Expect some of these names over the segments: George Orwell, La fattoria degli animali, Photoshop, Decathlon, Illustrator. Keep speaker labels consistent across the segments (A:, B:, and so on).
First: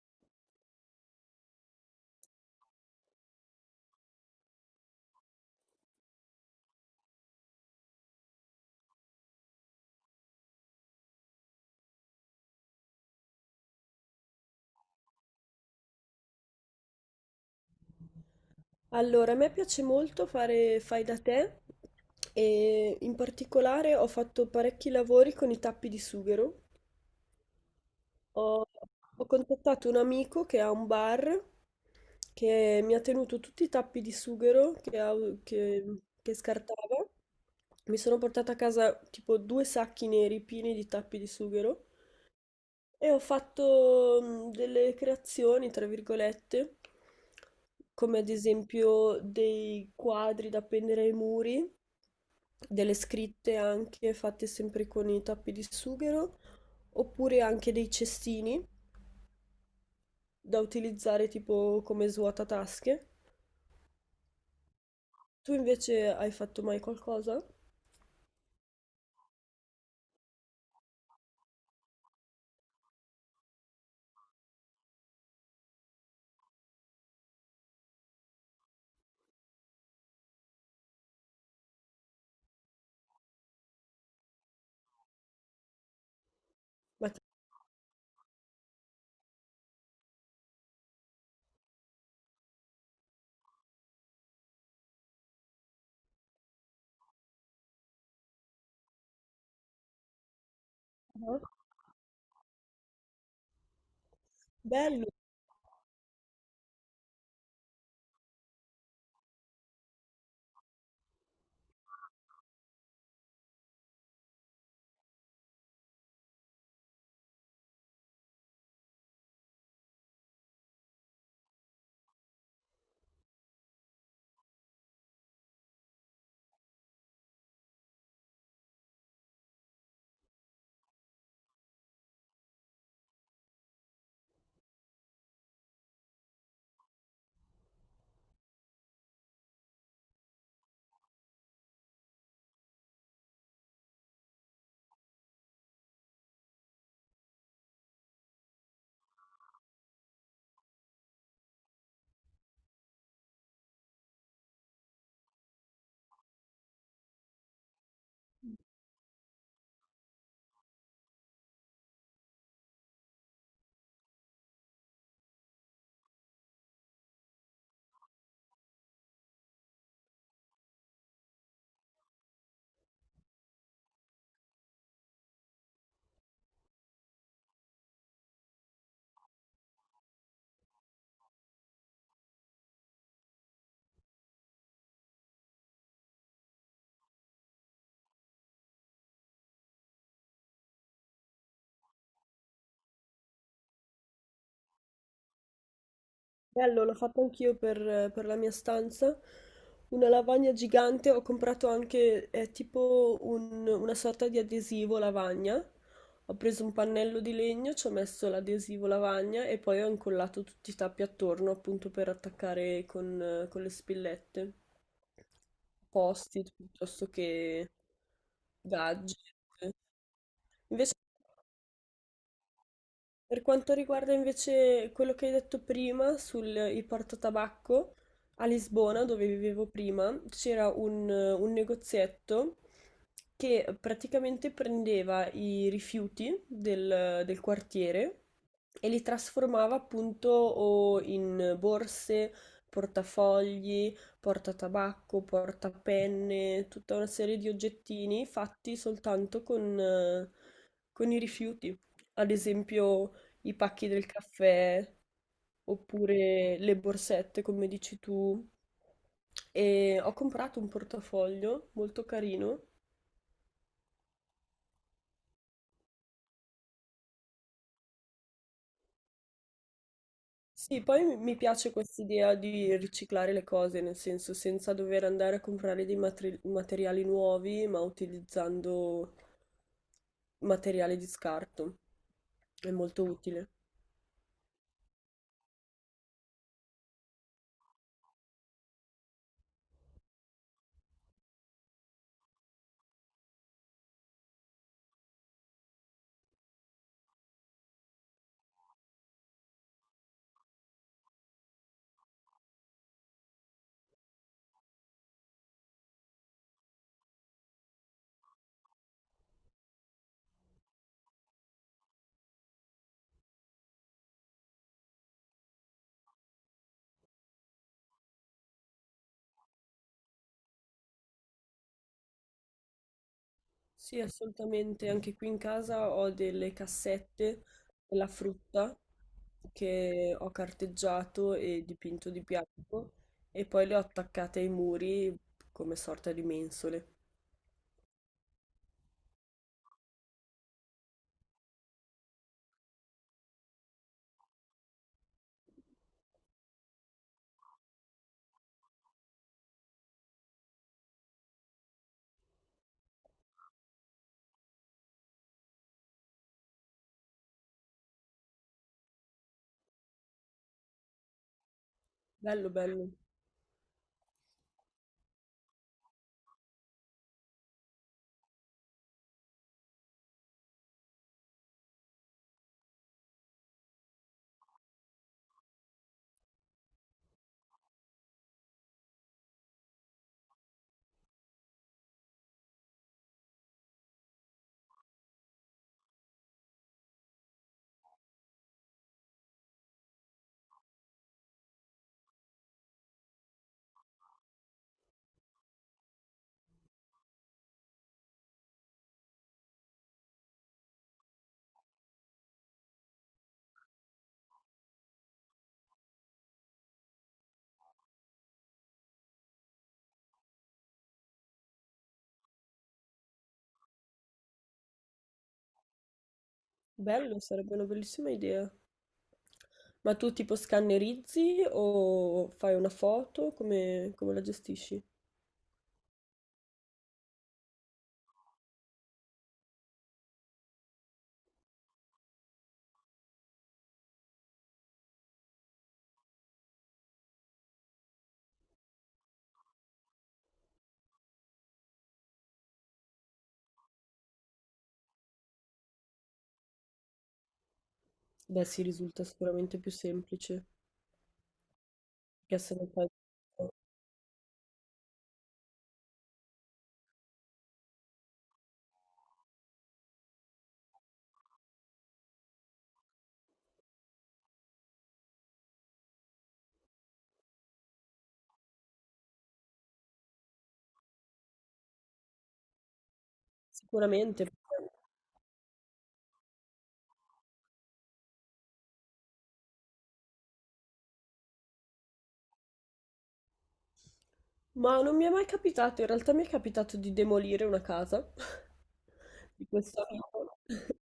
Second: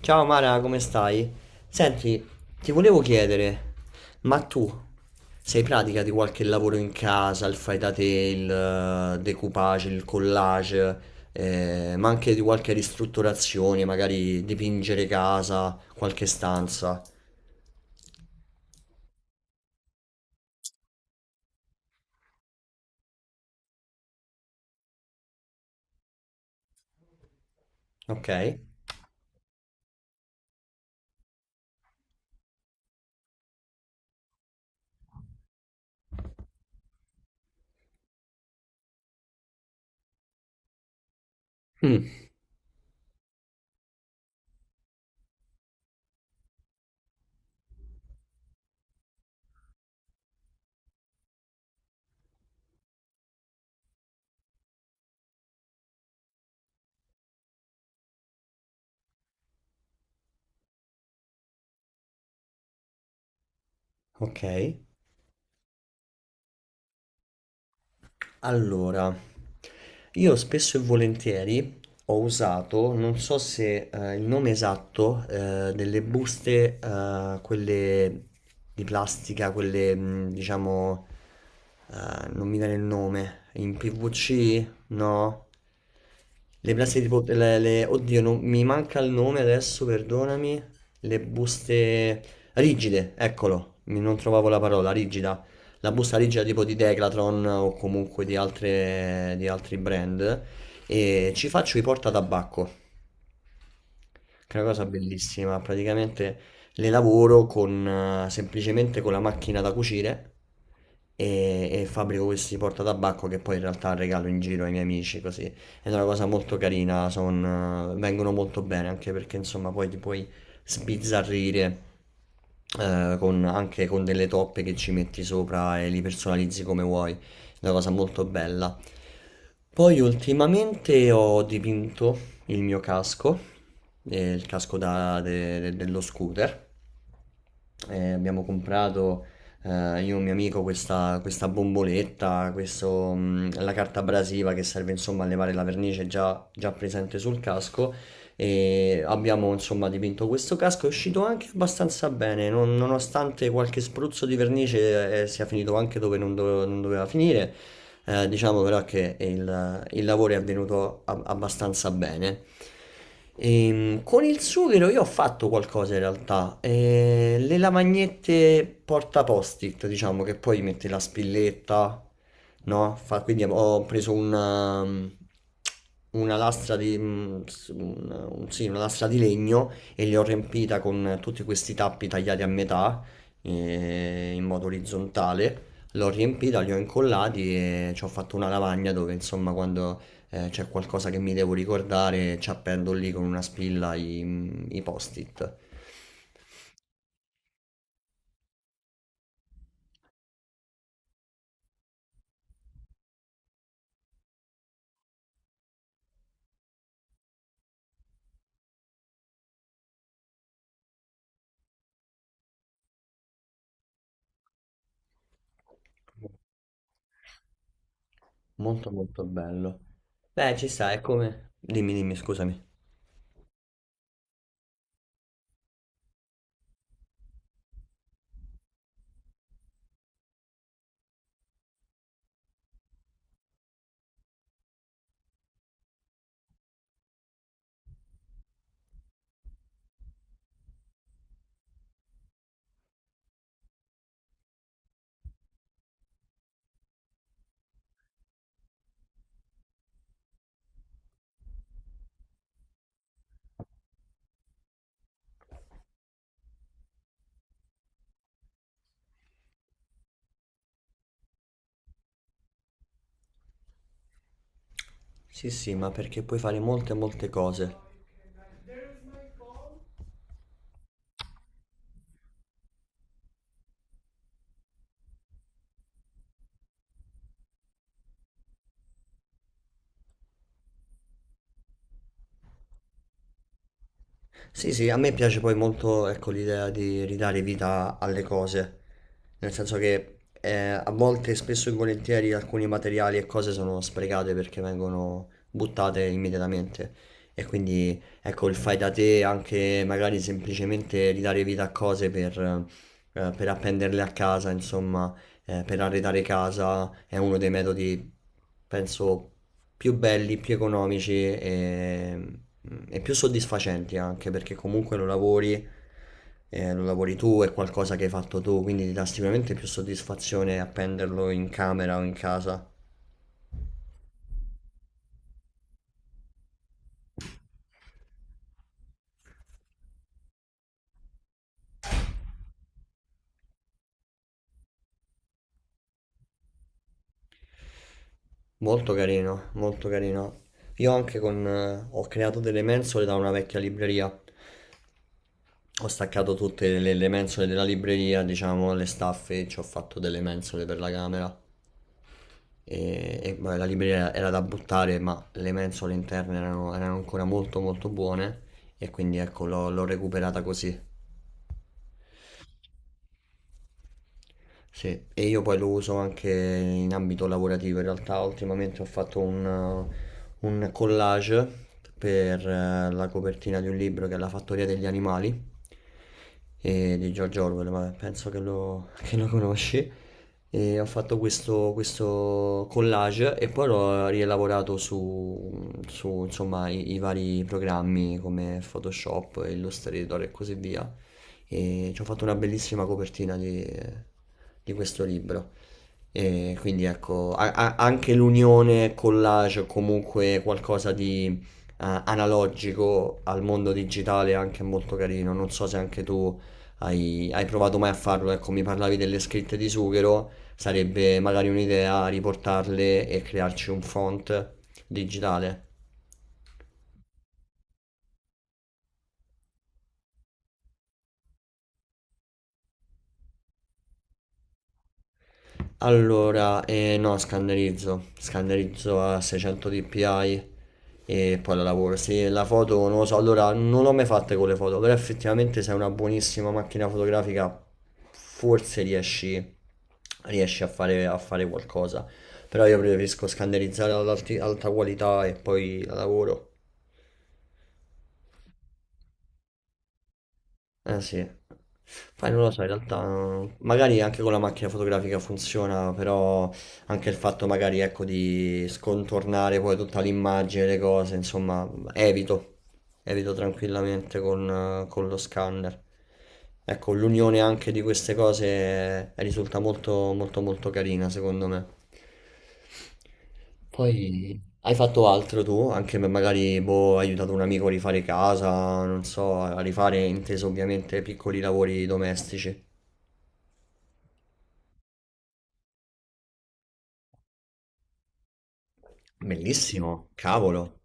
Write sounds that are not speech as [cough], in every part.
A: Ciao Mara, come stai? Senti, ti volevo chiedere, ma tu sei pratica di qualche lavoro in casa, il fai da te, il decoupage, il collage, ma anche di qualche ristrutturazione, magari dipingere casa, qualche stanza,
B: Allora, a me piace molto fare fai da te e in particolare ho fatto parecchi lavori con i tappi di sughero.
A: ok?
B: Ho, ho contattato un amico che ha un bar che mi ha tenuto tutti i tappi di sughero che scartava. Mi sono portata a casa tipo due sacchi neri pieni di tappi di sughero
A: Mm.
B: e ho fatto delle creazioni, tra virgolette, come ad esempio dei quadri da appendere ai muri, delle scritte anche fatte sempre con i tappi di sughero, oppure anche dei cestini da utilizzare tipo come svuotatasche.
A: Ok.
B: Tu invece hai fatto mai qualcosa?
A: Allora, io spesso e volentieri ho usato, non so se il nome esatto, delle buste, quelle di plastica, quelle diciamo, non mi viene il nome, in PVC? No? Le plastiche
B: Ma ti-
A: tipo, oddio, non, mi manca il nome adesso, perdonami, le buste rigide, eccolo, non trovavo la parola, rigida la busta grigia tipo di Decathlon o comunque di altre, di altri brand e ci faccio i portatabacco che è una cosa
B: Bello!
A: bellissima. Praticamente le lavoro con, semplicemente con la macchina da cucire e fabbrico questi portatabacco che poi in realtà regalo in giro ai miei amici così. Ed è una cosa molto carina, vengono molto bene anche perché insomma poi ti puoi sbizzarrire. Anche con delle toppe che ci metti sopra e li personalizzi come vuoi, è una cosa molto bella. Poi ultimamente ho dipinto il mio casco e il casco dello scooter. E abbiamo comprato io e un mio amico questa bomboletta, la carta abrasiva che serve insomma a levare la vernice già presente sul casco e abbiamo insomma dipinto questo casco, è uscito anche abbastanza bene, nonostante qualche spruzzo di vernice sia finito anche dove non doveva finire. Diciamo però che il lavoro è avvenuto abbastanza bene. Con il sughero io ho fatto qualcosa in realtà. Le lavagnette porta post-it, diciamo che poi metti la spilletta, no? Quindi ho preso una lastra di, sì, una lastra di legno e li ho riempita con tutti questi tappi tagliati a metà in modo orizzontale. L'ho riempita, li ho incollati e ci ho fatto una lavagna dove insomma quando c'è qualcosa che mi devo ricordare ci appendo lì con una spilla i post-it.
B: Bello, l'ho fatto anch'io per la mia stanza. Una lavagna gigante, ho comprato anche tipo una sorta di adesivo lavagna. Ho preso un pannello di legno, ci ho messo l'adesivo lavagna e poi ho incollato tutti i tappi attorno appunto per attaccare con le spillette. Post-it piuttosto che
A: Molto molto
B: gadget.
A: bello. Beh, ci sta,
B: Invece
A: è come... Dimmi, dimmi, scusami.
B: Per quanto riguarda invece quello che hai detto prima sul il portatabacco, a Lisbona, dove vivevo prima, c'era un negozietto che praticamente prendeva i rifiuti del quartiere e li trasformava appunto o in borse, portafogli, portatabacco, portapenne, tutta una serie di oggettini fatti soltanto con i rifiuti, ad esempio i pacchi del caffè oppure le borsette, come dici tu. E ho comprato un portafoglio molto carino.
A: Sì, sì, ma perché puoi fare molte molte cose.
B: Sì, poi mi piace quest'idea di riciclare le cose, nel senso senza dover andare a comprare dei materiali nuovi, ma utilizzando materiale di scarto. È molto utile.
A: Sì, sì, a me piace poi molto, ecco, l'idea di ridare vita alle cose, nel senso che a volte, spesso e volentieri, alcuni materiali e cose sono sprecate perché vengono buttate immediatamente e quindi, ecco, il fai da te, anche magari semplicemente ridare vita a cose per appenderle a casa, insomma, per arredare casa, è uno dei metodi, penso, più belli, più economici e più soddisfacenti anche perché comunque lo lavori tu, è qualcosa che hai fatto tu, quindi ti dà sicuramente più soddisfazione appenderlo in camera o in casa.
B: Sì, assolutamente. Anche qui in casa ho delle cassette della frutta che ho carteggiato e dipinto di bianco e poi le ho attaccate ai muri come sorta di mensole.
A: Molto carino, molto carino. Io anche con, ho creato delle mensole da una vecchia libreria. Ho staccato tutte le mensole della libreria, diciamo, le staffe, ci ho fatto delle mensole per la camera. Vabbè, la libreria era da buttare, ma le mensole interne erano ancora molto molto buone e quindi ecco l'ho recuperata così.
B: Bello, bello.
A: Sì, e io poi lo uso anche in ambito lavorativo. In realtà ultimamente ho fatto un collage per la copertina di un libro che è La fattoria degli animali e di George Orwell, ma penso [laughs] che lo conosci. E ho fatto questo collage e poi l'ho rielaborato insomma, i vari programmi come Photoshop, Illustrator e così via e ci ho fatto una bellissima copertina di questo libro. E quindi ecco, anche l'unione collage o comunque qualcosa di analogico al mondo digitale è anche molto carino. Non so se anche tu hai provato mai a farlo. Ecco, mi parlavi delle scritte di Sughero, sarebbe magari un'idea riportarle e crearci un font digitale.
B: Bello, sarebbe una bellissima idea. Ma tu tipo scannerizzi o fai una foto? Come, come la gestisci?
A: Allora, no, scannerizzo a 600 dpi e poi la lavoro. Sì, la foto non lo so, allora non l'ho mai fatta con le foto, però effettivamente se hai una buonissima macchina fotografica forse riesci a a fare qualcosa, però io preferisco scannerizzare ad alta qualità e poi la lavoro.
B: Beh, sì, risulta sicuramente più semplice.
A: Eh sì, poi
B: Perché
A: non lo
B: se
A: so, in
B: non fai...
A: realtà magari anche con la macchina fotografica funziona, però anche il fatto magari ecco di scontornare poi tutta l'immagine, le cose, insomma, evito tranquillamente con lo scanner. Ecco, l'unione anche di queste cose risulta molto molto molto carina secondo me.
B: Sicuramente.
A: Poi hai fatto altro tu? Anche per magari, boh, hai aiutato un amico a rifare casa, non so, a rifare, inteso ovviamente, piccoli lavori domestici.
B: Ma non mi è mai capitato, in realtà mi è capitato di demolire una casa [laughs] di questo
A: Bellissimo,
B: amico. [laughs]
A: cavolo,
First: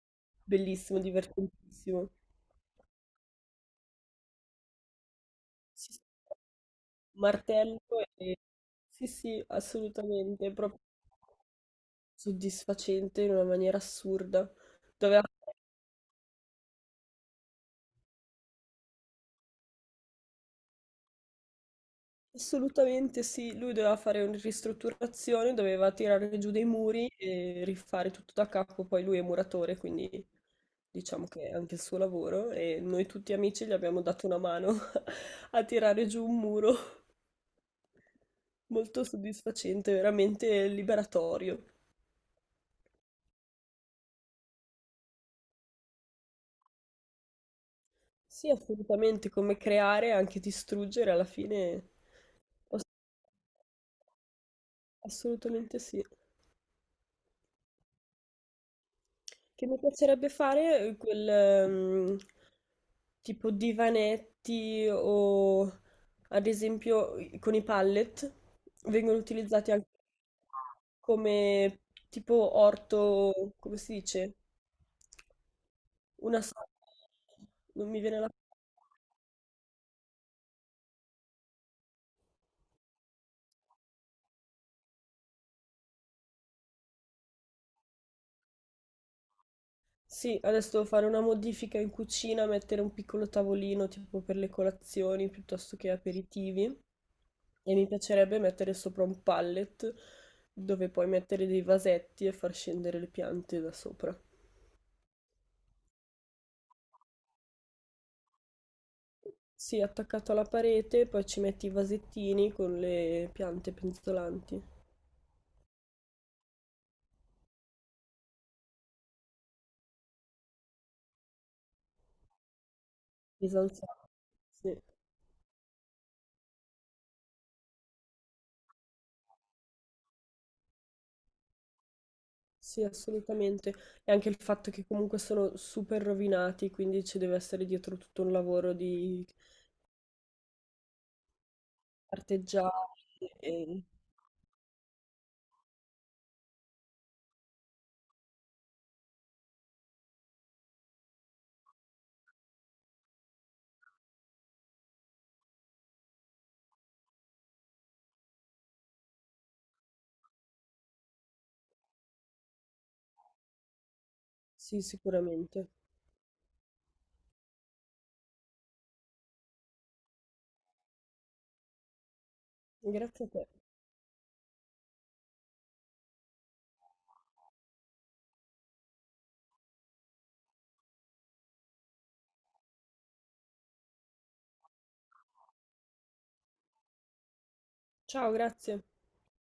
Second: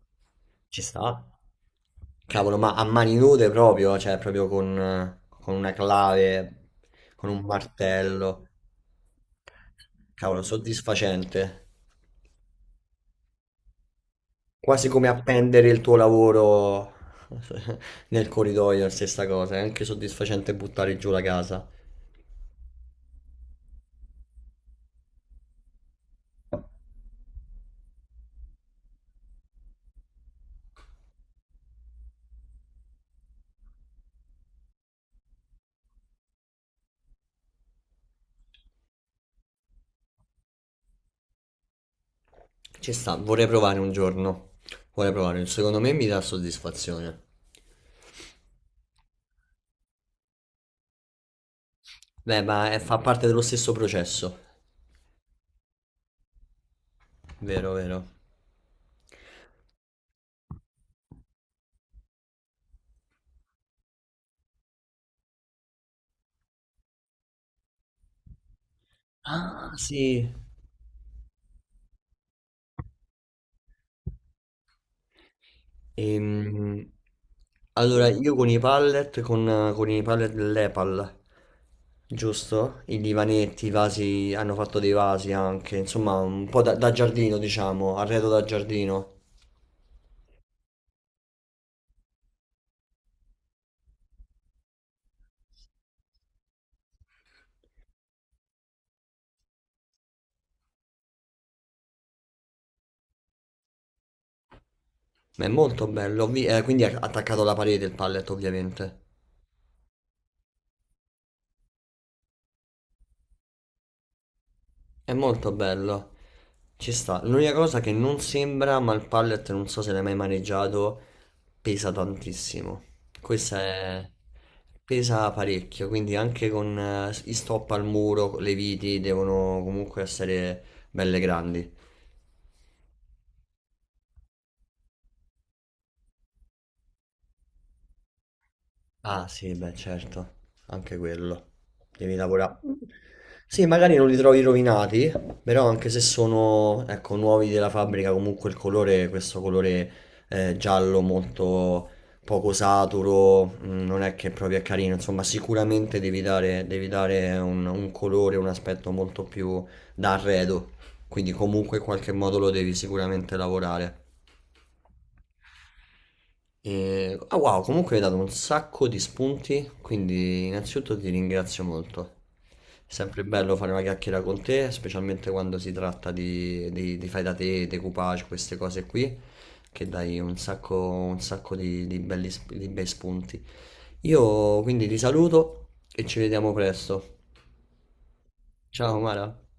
A: ci
B: Bellissimo,
A: sta.
B: divertentissimo.
A: Cavolo, ma a mani nude proprio, cioè proprio con una
B: Sì, sì,
A: clave, con un
B: martello e...
A: martello.
B: Sì, sì,
A: Cavolo,
B: assolutamente, è proprio
A: soddisfacente.
B: soddisfacente in una maniera assurda.
A: Quasi come
B: Doveva
A: appendere il tuo lavoro [laughs] nel corridoio, la stessa cosa. È anche soddisfacente buttare giù la casa.
B: Assolutamente sì, lui doveva fare una ristrutturazione, doveva tirare giù dei muri e rifare tutto da capo, poi lui è muratore, quindi diciamo che è anche il suo lavoro e noi tutti amici gli abbiamo dato una mano [laughs] a tirare giù un muro. Molto soddisfacente, veramente liberatorio.
A: Ci sta, vorrei provare un giorno. Vorrei provare, secondo me mi dà soddisfazione.
B: Sì, assolutamente, come creare e anche distruggere alla fine.
A: Beh, ma
B: ass-
A: fa parte dello stesso processo.
B: Assolutamente sì.
A: Vero, vero.
B: Che mi piacerebbe fare quel tipo divanetti o ad esempio con i pallet vengono
A: Ah,
B: utilizzati anche
A: sì.
B: come tipo orto, come si dice? Una sala.
A: Ehm,
B: Non mi
A: allora,
B: viene la...
A: io con i pallet, con i pallet dell'Epal, giusto? I divanetti, i vasi, hanno fatto dei vasi anche, insomma, un po' da, da giardino, diciamo, arredo da giardino.
B: Sì, adesso devo fare una modifica in cucina, mettere un piccolo tavolino tipo per le colazioni piuttosto che aperitivi. E mi piacerebbe mettere sopra un pallet dove puoi mettere dei vasetti e far scendere le piante da sopra.
A: Ma è molto bello, quindi è attaccato alla parete il pallet, ovviamente.
B: Sì, attaccato alla parete, poi ci metti i vasettini con le piante penzolanti.
A: È molto bello. Ci sta. L'unica cosa che non sembra, ma il pallet non so se l'hai mai maneggiato, pesa tantissimo. Questa
B: Disanziate.
A: è...
B: Sì,
A: pesa parecchio, quindi anche con i stop al muro, le viti devono comunque essere belle grandi.
B: sì, assolutamente. E anche il fatto che comunque sono super rovinati, quindi ci deve essere dietro tutto un lavoro di
A: Ah sì, beh certo, anche quello. Devi lavorare.
B: artigiani.
A: Sì, magari non li trovi rovinati, però anche se sono, ecco, nuovi della fabbrica, comunque il colore, questo colore giallo molto poco saturo, non è che proprio è carino, insomma sicuramente devi dare un colore, un aspetto molto più da arredo, quindi comunque in qualche modo lo devi sicuramente lavorare.
B: Sì, sicuramente.
A: E... Ah wow, comunque hai dato un sacco di spunti, quindi innanzitutto ti ringrazio molto. È sempre
B: Grazie a te.
A: bello fare una chiacchiera con te, specialmente quando si tratta di fai da te, decoupage, queste cose qui, che dai un sacco di di bei spunti. Io quindi ti saluto e ci vediamo presto.
B: Ciao, grazie.
A: Ciao Mara.